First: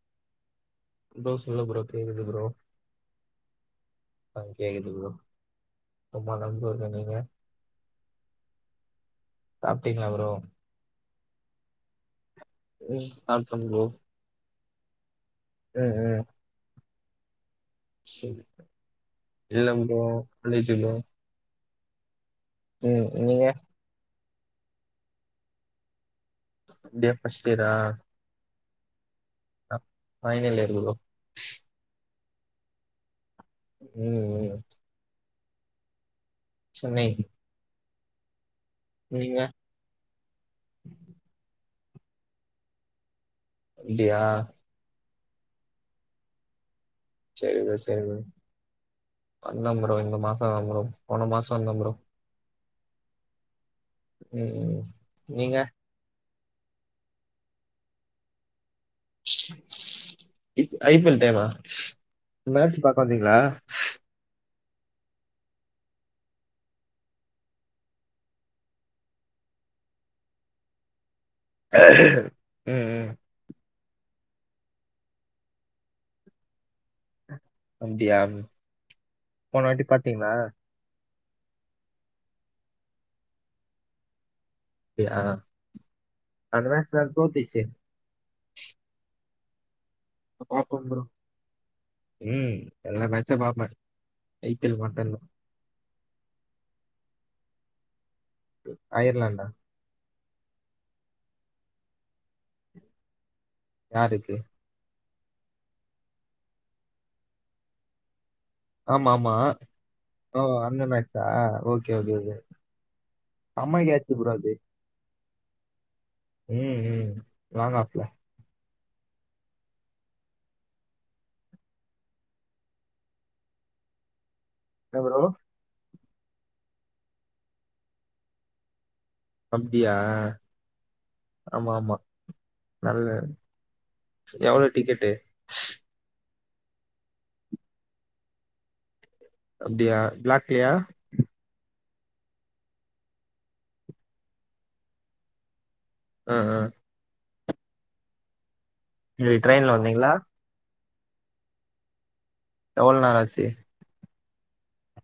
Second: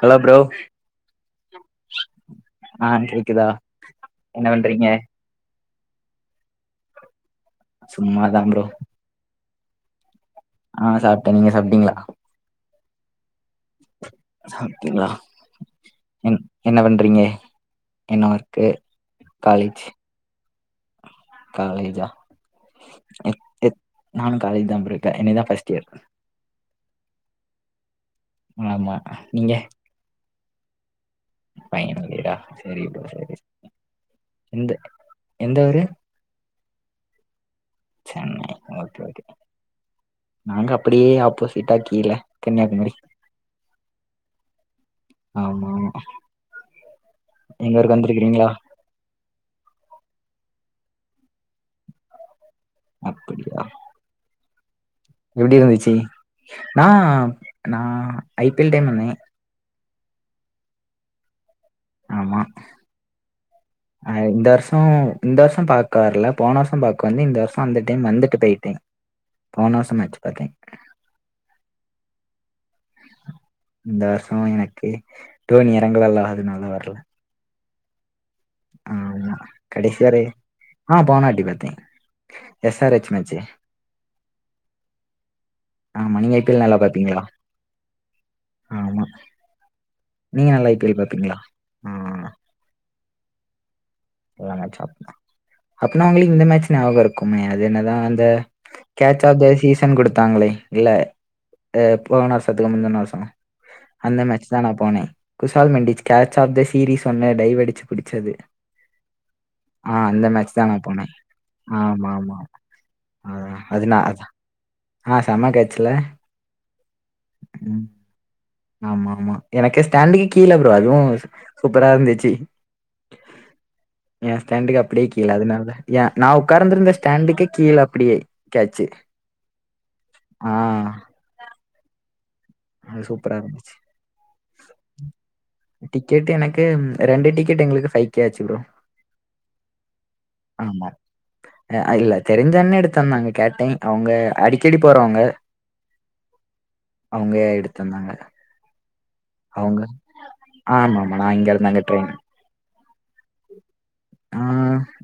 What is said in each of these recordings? Hello bro bro சொல்லு bro கேக்குது bro ஆ கேக்குதா ஆ என்ன பண்றீங்க கேக்குது ப்ரோ சும்மாதா ப்ரோ இருக்கே நீங்க சும்மா தா ப்ரோ சாப்ட்டீங்களா ப்ரோ அ சாப்ட்டே நீங்க சாப்ட்டீங்களா ம் சாப்ட்டே ப்ரோ சாப்டீங்களா ம் ம் ம் என்ன பண்றீங்க என்ன சொல் ஒர்க்கு காலேஜ் இல்லங் ப்ரோ காலேஜ் ப்ரோ காலேஜா ம் எத் நீங்க எத் நானு காலேஜ்தா ப்ரோ இப்ப இன்னிக்குதா ஃப்ஸ்ட் இயர் இந்த இயர் ஃபஸ்ட் இயரா ஆமா நீங்க ஃபைனல் இயர் ப்ரோ ஃபைனல் இயரா செரிப்பா செரி செ ம் ம் எந்த எந்த ஒரு சென்னை சென்னை ஓகே ஓகே நீங்க நாங்க அப்டியே ஆப்போசிட்டா கீழ கன்யாகுமரி அப்டியா ஆமா செரி ப்ரோ எங்க ஊருக்கு செரி ப்ரோ வந்திருக்குறீங்ளா வந்தே ப்ரோ இந்த மாசோ அ ப்ரோ போன மாசோ வந்தே ப்ரோ அப்புடியா ஆ எப்டி ப்ரோ இருந்துச்சு ஆ நா ஐ பி எல் டைம் வந்தே ஐ பி எல் டைமா மேட்ச் பாக்க வந்தீங்களா ஆ இந்த வர்ஷோ இந்த வர்ஷோ பாக்க வர்ல போன வர்ஷோ பாக்க வந்தே இந்த வர்ஷோ அந்த டைம் வந்துட்டு போய்ட்டே போன வர்ஷோ மேச்சு பாத்தே ம் ம் இந்த வர்ஷோ எனக்கு டோணி எறங்கல்ல அதனால வர்ல அப்டியாகுது ஆமா கடைசி வரை ஆ போனாட்டி பாத்தே எஸ் ஆர் எச் மேச்சு அப்டியா ஆமா நீங்க ஐ பீ எல் அந்த நல்லா மேட்ச் நான் பாப்பீங்களா தோத்துச்சு ஆமா நீங்க நல்லா ஐ பார்ப்போம் பீ எல் ப்ரோ பாப்பீங்களா ஆ ம் எல்லா மேச்சு பாப்பே எல்லா மேச்சு அப்புன்னா அவுங்களுக்கு இந்த மேட்ச் ஞாபகோ இருக்கும்மே அது என்னதா அந்த கேட்ச ஆஃப் அயர்லாண்டா த சீசன் குடுத்தாங்களே இல்ல போன வர்ஷத்துக்கு முந்தன வர்ஷோதா அந்த யாருக்கு மேட்ச்தா நா போன Kushal Mendis catch of the series ஒன்னு டைவடிச்சு புடிச்சது ஆமா ஆமா ஆ அந்த ஓ மேட்ச் தான் அந்த நான் போனேன். மேச்சா ஓகே ஆமா, ஓகே ஓகே ஆமா. ஆ சம்ம அது நான் கேச்சு அதான் ப்ரோ அது ஆ செம கேச்சுல ம் ம் லாங் ஆஃப்ல ஆமா ஆமா எனக்கு ஸ்டேண்டிங் கீழ ப்ரோ அதுவு சூப்பரா இருந்துச்சு எ ஸ்டாண்டுக்கு என்ன அப்டியே ப்ரோ கீழ அதுனாலதா எ நா உக்கார்ந்துருந்த ஸ்டாண்டுக்கே கீழ அப்டியே கேச்சு அப்டியா ஆமா ஆமா அது நல்ல சூப்பரா இருந்துச்சு. எவளோ டிக்கெட்டு டிக்கெட் எனக்கு ரெண்டு டிக்கெட்டு எங்களுக்கு ஃபை கே ஆச்சு ப்ரோ அப்டியா பிளாக்லயா ஆ இல்ல தெரிஞ்சண்ணே எடுத்தந்தாங்க கேட்டே அவுங்க அடிக்கடி போறவங்க ஆ ஹா அவுங்க எடுத்தந்தாங்க இன்னிக் ட்ரெயின்ல வந்தீங்ளா ஆமாமா நா இங்கருந்து அங்க ட்ரெயின் எவ்ள் நேரோ ஆச்சு ஆ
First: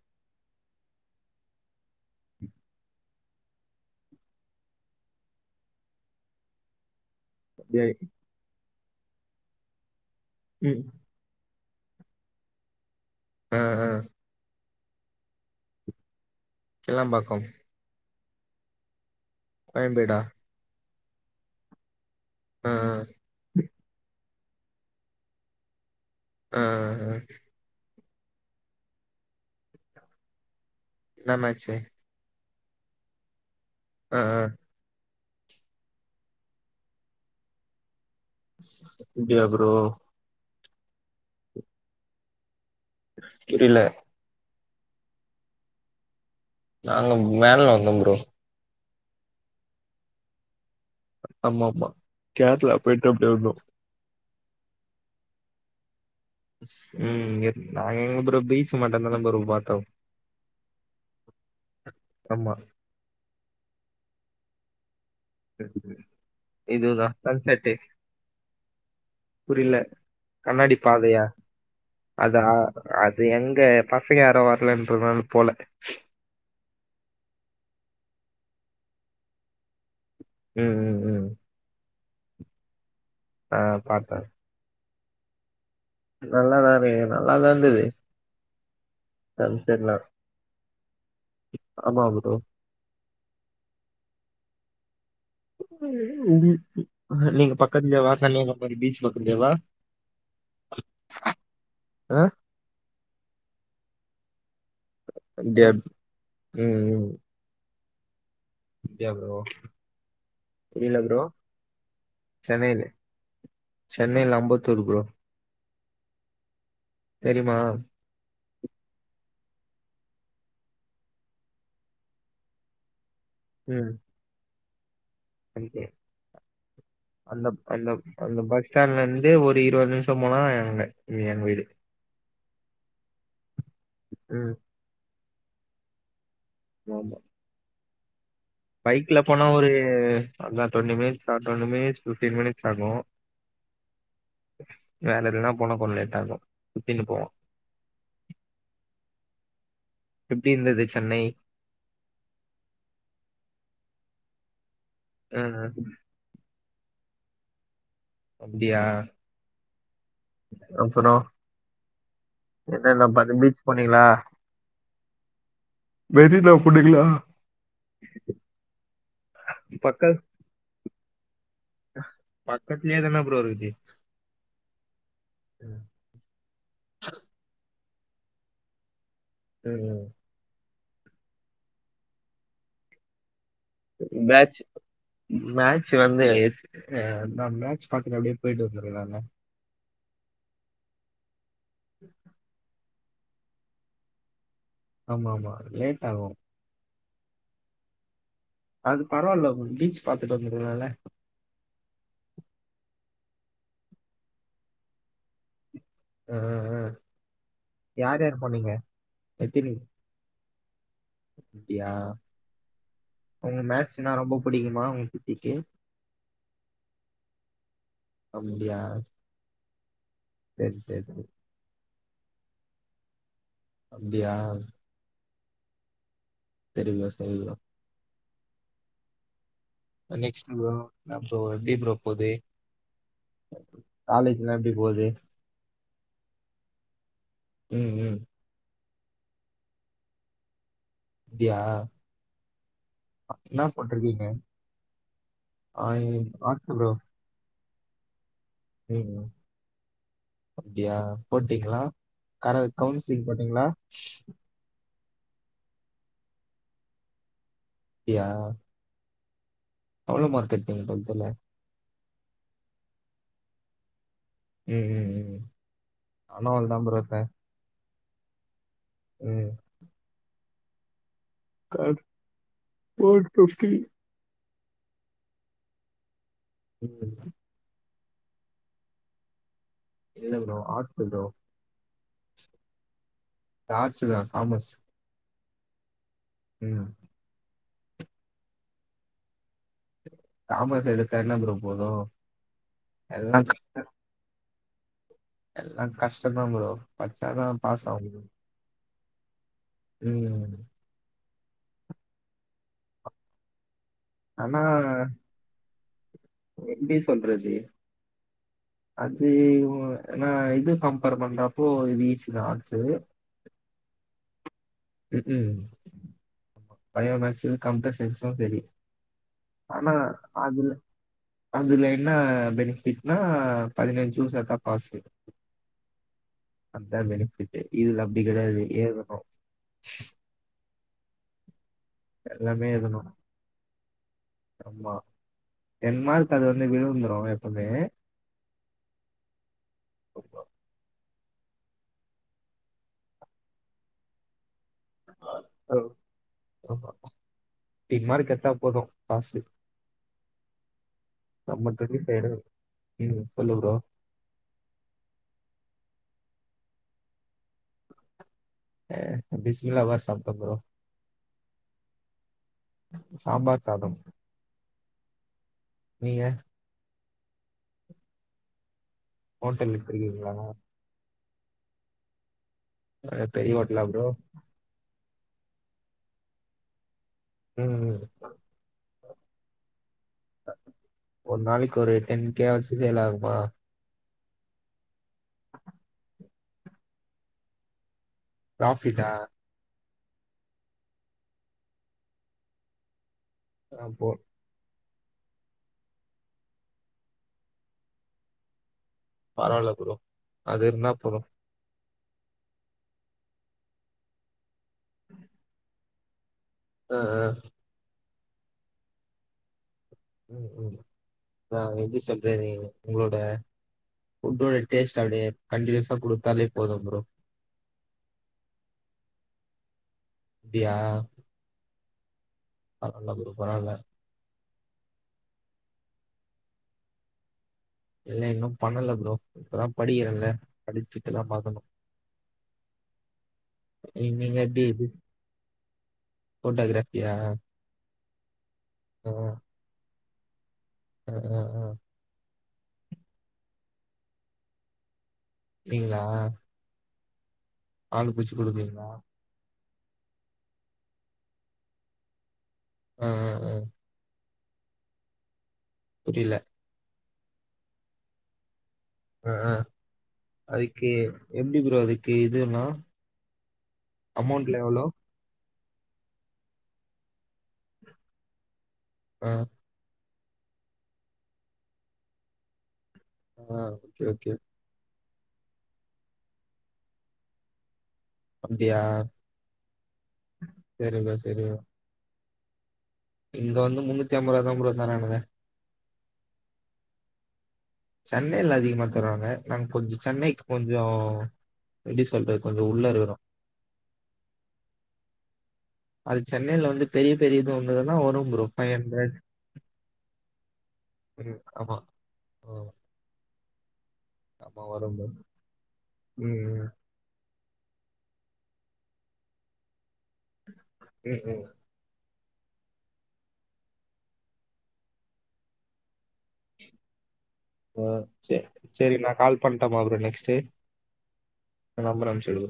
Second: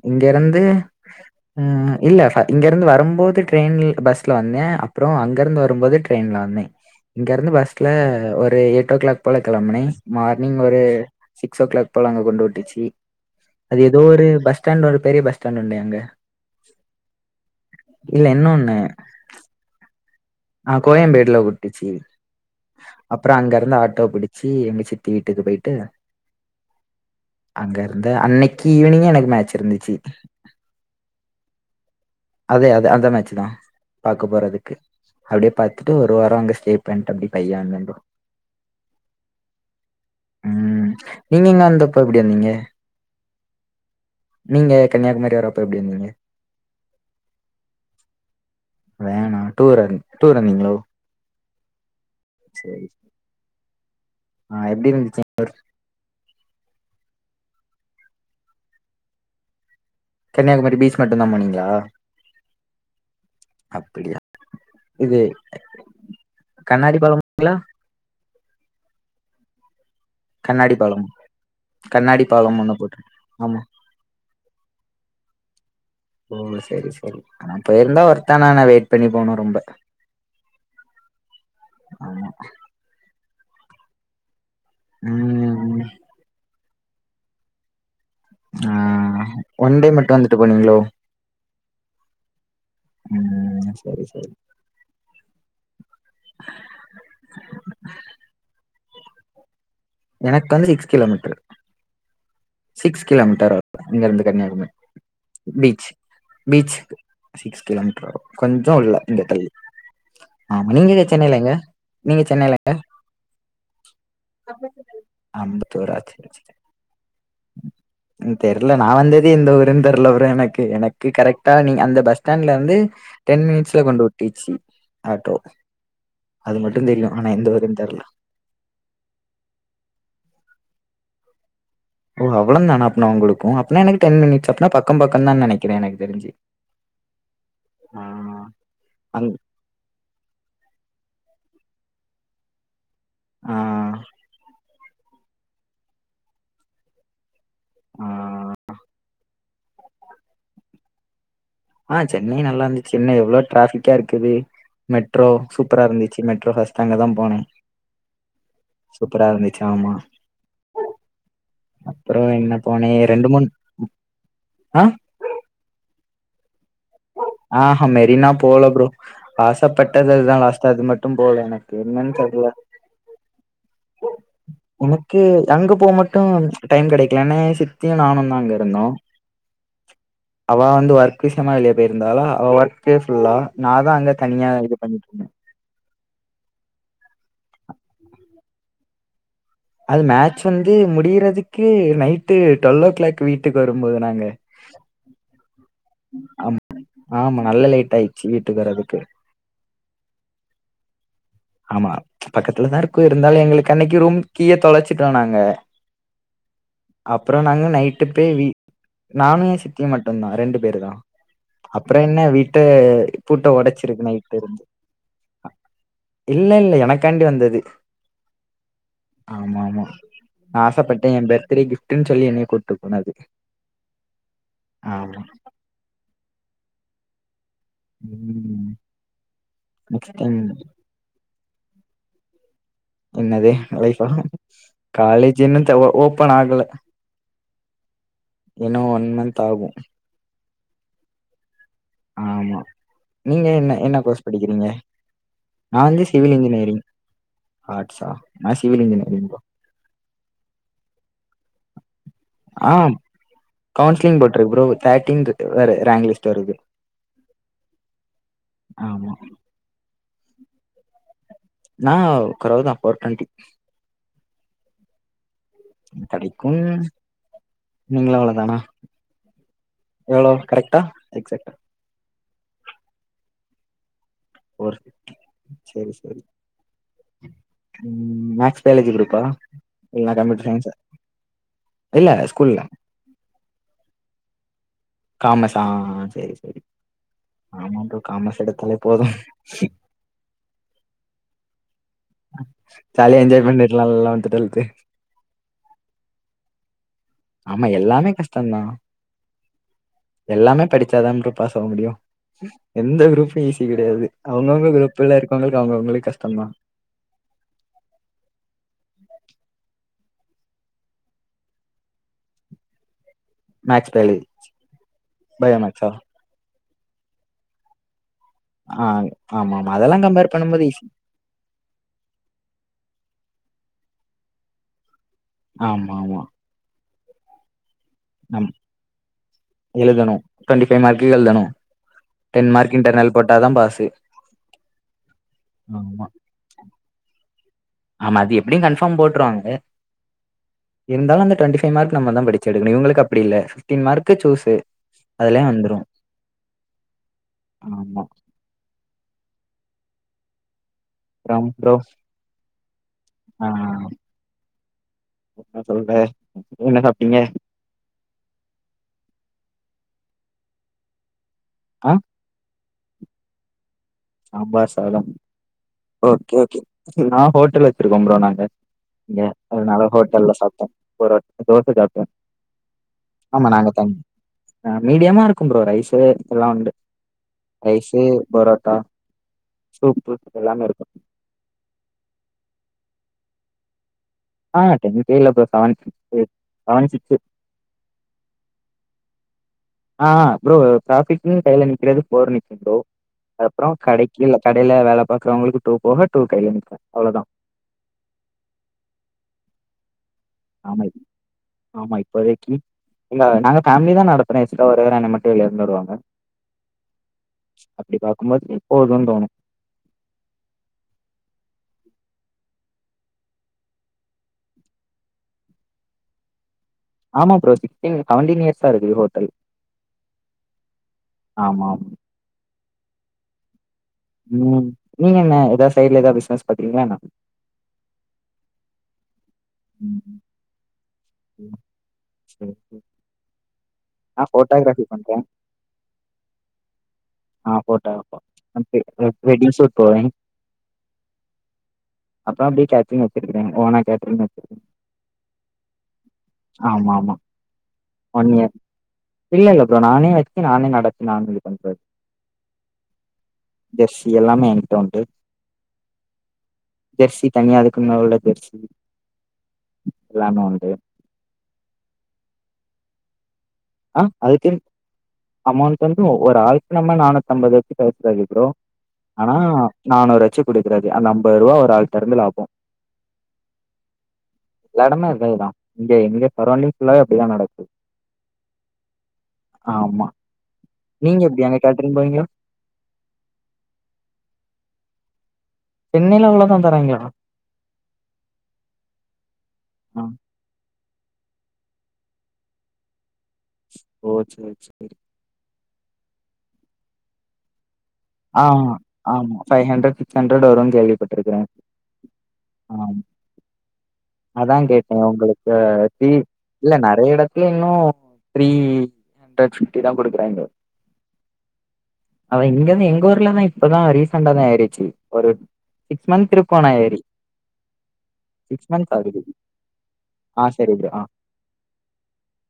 இங்கெருந்து ம் இல்ல ஃப இங்கெருந்து வரும்போது ட்ரெயின் பஸ்ல வந்தே அப்றோ அங்கெருந்து வரும்போது ட்ரெயின்ல வந்தே இங்கெருந்து அப்படியா பஸ்ல ஒரு எயிட் ஓ கிளாக் போல கெளம்புனே மார்னிங் ஒரு ம் சிக்ஸ் ஓ க்ளாக் போல அங்க கொண்டு வுட்டுச்சி ஆ ஆ எதோ ஒரு பஸ் ஸ்டாண்ட் ஒரு பெரிய பஸ் ஸ்டாண்ட் உண்டு அங்க கிளாம்பாக்கம் இல்ல இன்னொன்னு கோயம்பேடா ஆ கோயம்பேட்ல வுட்டுச்சி ஆ அப்றோ அங்கருந்து ஆட்டோ புடிச்சி எங்க சித்தி வீட்டுக்கு போய்ட்டு ஆ ஹா அங்கருந்த அன்னக்கி ஈவ்னிங்கே எனக்கு மேட்ச் இருந்துச்சி என்ன மேட்ச்சு அதே அதே அந்த மேட்ச்சு தா ஆ பாக்க ஆ போறதுக்கு அப்டியே பாத்துட்டு ஒரு வாரோ அங்க ஸ்டே பண்ட்டு அப்டி பைய வந்தே ப்ரோ அப்டியா ப்ரோ ம் நீங்க இங்க வந்தப்ப எப்டி வந்தீங்க தெரில நீங்க கன்னியாகுமரி வரப்ப எப்டி வந்தீங்க நாங்க வேன்ல வந்தோ ப்ரோ வேனா டூர டூர் வந்தீங்ளோ ஆமாமா கேர்ளா போய்ட்டு அப்டே வந்தோ ஆ எப்டி இருந்துச்சு எங்க ஊர் ம் நாங்க எங்க ப்ரோ பீச்சு மட்டுந்தான ப்ரோ பாத்தோ கன்னியாகுமரி பீச் மட்டுந்தா போனீங்ளா ஆமா அப்பிடியா இது கண்ணாடி இதுதா பாலம்ங்களா? சன்செட்டு புரில கண்ணாடி பாதையா கண்ணாடி அதா பாலம் ஒண்ணு போட்டு அது ஆமா. எங்க பசங்க யாரு வர்லன் சொன்னனால போல ஓ சேரி சேரி ஆனா போயிருந்தா ஒர்த்தான ஆனா வெயிட் பண்ணி போனு ரொம்ப ம் ம் ம் ஆமா ஆ பாத்தே ம் ம் நல்லாதாரு நல்லாதாருந்தது ஆ ஒன்டே மட்டு வந்துட்டு போனீங்களோ ஆமா ப்ரோ ம் செரி செரி [unintelligible] நீங்க பக்கத்துல வாசல்லியே உக்காந்து பீஸ் பாக்க முடியுமா எனக்கு வந்து சிக்ஸ் கிலோமீட்ரு ஆ சிக்ஸ் கிலோமீட்டர் இங்க இருந்து கன்னியாகுமரி அப்டியா பீச் ம் பீச்கு ம் சிக்ஸ் கிலோமீட்டர் வரு கொஞ்சோ உள்ள அப்டியா இங்க ப்ரோ தள்ளி ஆமா இல்ல நீங்க ப்ரோ சென்னைல எங்க நீங்க சென்னைல எங்க சென்னையில அம்பத்தூர் ப்ரோ அம்பத்தூரா செரி செரி தெரிம்மா ம் தெர்ல நா வந்ததே இந்த ஊருன தெர்ல ப்ரோ எனக்கு எனக்கு கரெக்டா நீங் அந்த பஸ் ஸ்டாண்ட்ல வந்து டென் மினிட்ஸ்ல ம் கொண்டு ஒட்டிச்சி ஆட்டோ ஓகே அது மட்டு தெரியு ஆனா அந்த எந்த ஊருன் அந்த தெர்ல அந்த பஸ் ஸ்டாண்ட்ல இந்து ஒரு இருவது நிம்ஷோ போனா எங் வீடு ஓ அவ்ளோந்தான அப்னா உங்களுக்கு அப்னா எனக்கு டென் மினிட்ஸ் ம் அப்னா பக்கம் பக்கம் தா நெனைக்கிறே எனக் தெரிஞ்சு ஆமா ஆ பைக்ல அங் போனா ஒரு அதா டுவெண்டி மினிட்ஸ் ஆ டுவெண்டி மினிட்ஸ் ஃபிப்டி மினிட்ஸ் ஆகு ஆ வேல இருக்குனா போனா கொஞ் லேட்டாகு நீங்க போ ஆ எப்டி இருந்தது சென்னை ஆ சென்னை நல்லா இந்துச்சு சென்னை எவ்ளோ டிராஃபிக்கா இருக்குது மெட்ரோ ஆ சூப்பரா இருந்து சின்ன மெட்ரோ பஸ்ட் அங்க தா போனே சூப்பரா இருந்துச்சு ஆமா அப்பறோ அப்றோ என்ன போனே என்னலா ரெண்டு பாத்திங் மூணு பீச் போனீங்களா ஆ மெரினா போனிங்கலா ஆஹ்ஹ மெரினா பல்ல ப்ரோ ஆசப்பட்டது அதுதா லாஸ்ட்டா அது மட்டு போல எனக் பக்கத்துலே தான ப்ரோ இருந்ச்சு உனக்கு அங்க போ மட்டு டைம் கெடைக்கலனே சித்தியு நானு தா அங்க இருந்தோ ம் ம் அவ வந்து ஒர்க் விஷயமா வெளிய போயிருந்தாளா அவ ஒர்கே ஃபுல்லா நா தா அங்க தனியா பேச்சு இது பண்ணிட்டு இருந்தே மேட்சு வந்து நா மேட்சு பாக்கற அப்டின் போயிட்டு வந்தற நானு அது மேட்ச் வந்து முடியிறதுக்கு நைட்டு டுவெல் ஒ கிளாக் வீட்டுக்கு வரும்போது நாங்க ஆமா ஆமா ஏ ஆம் ஆமா நல்ல லேட் ஆயிச்சு வீட்டுக்கு வர அது பரவால்ல பீச் பாத்துட்டு வந்துருவல்ல ஆமா பக்கத்துலதா இருக்கு இருந்தாலு எங்களுக்கு அன்னிக்கு ரூம் கீய தொலச்சுட்டோ நாங்க அஹ் அப்றோ நாங்க நைட்டு யார் போய் யார் வீ போனீங்க நானு எ எத்தனி சித்தியு மட் ட்டுந்தா ரெண்டு பேருதா அப்படியா அப்றோ என்ன வீட்ட பூட்ட ஒடச்சிருக்கனு நைட்டு இருந்து மா உ க்கு இல்ல இல்ல எனக்காண்டி வந்தது அப்படியா ஆமா ஆமா நா சரி ஆசைப்பட்டே சரி எ பர்த்டே ஃகிப்ட்டுன் சொல்லி என்னை கூட்டு போனாரு அப்படியா ஆமா டெடிபியர் ஸ்டைல்ல ம் ஆ நெக்ஸ்ட் ப்ரோ இன்னா ப்ரோ எப்டி ப்ரோ போது என்னது லைஃபா போகுது காலேஜே இன்னத்த ஓப்பன் ஆகல ம் ம் இன்னு ஒன் மந்த் ஆகு அப்டியா ஆமா நீங்க என்ன என்ன கோர்ஸ் படிக்கிறீங்க நா வந்து சிவில் ஆர்ட்ஸ் இன்ஜினியரிங் ப்ரோ நா சிவில் இன்ஜினியரிங் ம் ப்ரோ அப்டியா போட்டீங்ளா க ஆ கவுன்சிலிங் போட்டீங்களா தேர்டின்த்து ரேங்க் லிஸ்ட் வருது அப்டியா ஆமா எவ்ளோ மார்க் எடுத்தீங்க டுவல்த்ல நா கொறவுதா ஃபோர்டொன்டி ம் ம் ம் கெடைக்கும் ஆனால் தான் ப்ரோ நீஙகளு அவ்ளோதானா ம் எவ்ளோ கரெக்டா எக்ஸாக்ட்டா கரெக்ட் ஃபோர்டொன்டி ஒர் செரி செரி [unintelligible] மேக்ஸ் பயாலஜி குரூப்பா இல்ல computer bro science arts bro இல்ல ஸ்கூல்ல ஆர்ட்ஸ் தா காமர்ஸ் காமர்ஸா ஆ செர் செரி ம் ஆமா ப்ரோ காமஸ் எடுத்தாலே போது காமஸ் எடுத்தா என்ன ப்ரோ போது ஜாலிய என்ஜாய் பண்ணிட்லா லவந்த்து டுவல்த்து எல்லா கஷ்ட தா ப்ரோ பச்சாதா பாஸ் ஆவ முடியு அனா எல்லாமே படிச்சாதா ப்ரோ பாஸ் ஆவ முடியு எந்த குரூப்பு ஈஸி கெடையாது ஆனா அவங்கவுங்க குரூப்ல இருக்கவங்களுக்கு அவங்கவுங்களுக்கு கஷ்டதா பண்றதே அது உ நா இது கம்பேர் பண்றப்போ இது ஈஸி தா ஆர்ட்சு மேக்ஸ் பெய்ல் ம்க்கு ஆமா பயோமேக்ஸ் அண்ட் காம்ப்லஸ் எக்சோ தெரி‌ ஆ ஆமா ஆமா அதெல்லா கம்பேர் பண்ணும்போது ஈஸி அதுல என்னா பெனிபிட்னா பதினெஞ்சு சூஸ் எடுத்தா பாஸு ஆமா மா அதா பெனிபிட்டே ஈழம் நம் எழுதணு டொன்டிஃபை மார்க்குக் எழுதணு டென் எல்லாமே மார்க் எழுதணும் இன்டர்னல் போட்டாதா பாஸு ஆமா டென் மார்க் அது வந்து விழுந்துரு எப்பமே. ஆமா. அது எப்டியு கன்ஃபார்ம் போட்ருவாங்க. இருந்தாலு அந்த டுவெண்டிஃபை மார்க் நம்ம தான் படிச்சு எடுக்கணு. இவங்களுக்கு அப்டி இல்ல. ஃபிஃப்டின் மார்க்கு சூஸு அதுலயே வந்துரும். ஆமா ஆமா. டென் மார்க் எடுத்தா போது பாஸு, அப்புறம் நம்ம ப்ரோ டுவன்ட்டி ஃபைவ் எடுக்கணு இன்னு ஆ சொல்லு ப்ரோ என்ன சொல்ற என்ன சாப்ட்டீங்க ஏ, பிஸ்மில்லா பா சாப்ட்டே ப்ரோ. ஆ சாம்பார் சாதம். சாம்பார் சாதம் நீங்க ஒகே ஒகே நா ஹோட்டல் வெச்சிருக்கோ ப்ரோ நாங்க. இங்க ஹோட்டல் அதுனால ஹோட்டல்ல இருக்கீங்களா சாப்ட்டோ ஒரு தோச சாப் அ அஹ் ஆமா பெரிய நாங்க ஹோட்டலா தங் ப்ரோ அ மீடியமா இருக்கு ப்ரோ ரைஸ்ஸீ எல்லா உண்டு. ம் ரைஸ்ஸு, பரோட்டா, சூப்பு எல்லாமே இருக்கு ஒரு நாளைக்கு ஒரு டென்கே வாச்சு சேல் ஆகுமா? ஆ டென் கே இல்ல bro seven six seven six. பிராஃபிட்டா? ஆ ப்ரோ பிராபிட்னு கையில நிக்கிறது ஃபோர் நிக்கு ப்ரோ அப்புறொ போ கடைக்கு. கடைல வேல பாக்கறவங்களுக்கு டூ போக டூ கைல நிக்கு அவ்ளோதா பரவால்ல ப்ரோ அது ஆமா இருந்தா போது ஆமா இப்போதைக்கு இல்ல நாங்க கம்மிதா நட அப்புற எக்ஸ்ட்ரா ஒரு நாள்ல மட்டு எழுந்துடுவாங்க. ஆ ஆ அப்டி, பாக்கும் போது எப்போ வருவாங் தோணு ம் ம், நா எப்டி சொல்றது நீயொட. உங்களோட டெஸ்ட், அப்டியே கண்டினியூஸா கொடுத்தாலே போது ப்ரோ. ஆமா ப்ரோ சிக்ஸ்டீன் செவன்டீன் இயர்ஸா இருக்குது ஹோட்டல். அப்டியா? ஆமாம். பரவால்ல ப்ரோ பரவால்ல ம். நீங்க என்ன ஏதா சைட்ல ஏதா பிசினஸ் பண்றீங்களா என்ன? இல்ல இன்னு பண்ணல ப்ரோ இப்பதா ம். படிக்கிறல படிச்சுட்டு தா ம். பாக்கணு சரி, சரி. நான் இனிமேட்டு போட்டோகிராஃபி எது பண்றேன் ஃபோட்டோகிராஃப். ஆ போட்டா வெ வெ வெட்டிங்க ஷூட் போவே அ அ ஆ அப்ற அப்டியே கேட்டரிங் வச்சிருக்குறே ஓனா கேட்டரிங் வச்சிருக்க நீங்களா ஆமா ஆமா பால் ஒன் பீச்சி இயர் குடுப்பீங்களா இல்ல இல்ல ப்ரோ நானே வச்சு நானே நடச்சு நானு இது பண்றது ம் ம் ம் ஜெர்சி எல்லாமே என்ட்ட உண்டு. புரில ஜெர்சி தனியா அதுக்குன்னா உள்ள போயிரிச்சு. அ அதுக்கு எப்டி ப்ரோ அதுக்கு இதுல்லா அ அதுக்கு. அமௌண்ட் வந்து ஒரு ஆள்க்கு நம்ம நானூத்தம்பதுக்கு குடுக்கணு ப்ரோ ஆ ஆனா நானூறு வாச்சு குடுக்கறது. அந்த அம்பது ரூபா ஒரு ஆள்ட இருந்து லாபொ ஆ ஓகே ஓகே. எல்லா எடமே அதேதா இங்க எங்க சரௌண்டிங் ஃபுல்லாவே அப்டிதா நடக்குது அப்டியா ஆ ஆமா சரி ப்ரோ நீங்க எப்டி அங்க கேட்டிரிங் போவீங்களா இந்த வந்து முன்னூத்தி அம்பது தா ப்ரோ தரானுங்க சென்னையில அவ்ளோதா தராய்ங்களா சென்னையில அதிகமா தருவாங்க நாங்க கொஞ்ச ஆ சென்னைக்கு கொஞ்சோ எப்டி சொல்றது கொஞ்ச உள்ளற இருக்குறோ ஓ சரி சரி அது சென்னையில வந்து பெரிய பெரிய இது வந்ததுன்னா வரு ஆ ஆமா ஃபவ் ஹண்ட்ரட் சிக்ஸ் ஹண்ட்ரட் வரு கேள்வி தெரியு ஆமா ஆ அதா வரும் கேட்டே ப்ரோ உங்களுக்கு சி ம் ம் இல்ல நா நெறைய எடத்துல இன்னு த்ரீ ஹண்ட்ரட் ஃபிப்டி தா குடுக்குறாங்க ம் ம் ஆனா இங்க இருந்து எங்க எங்க ஊர்லதா இப்பதா ரீசெண்டா தா ஏறிடுச்சு ஒரு சிக்ஸ் மந்த் இருக்கு நா ஏறி ஆ ச சிக்ஸ் மந்த் சரி நா ஆகுது கால் பண்ட்டுமா அப்பற நெக்ஸ்ட் டே ஆ சரி ப்ரோ ஆ நம்பர் அனுப்ச்சி விடு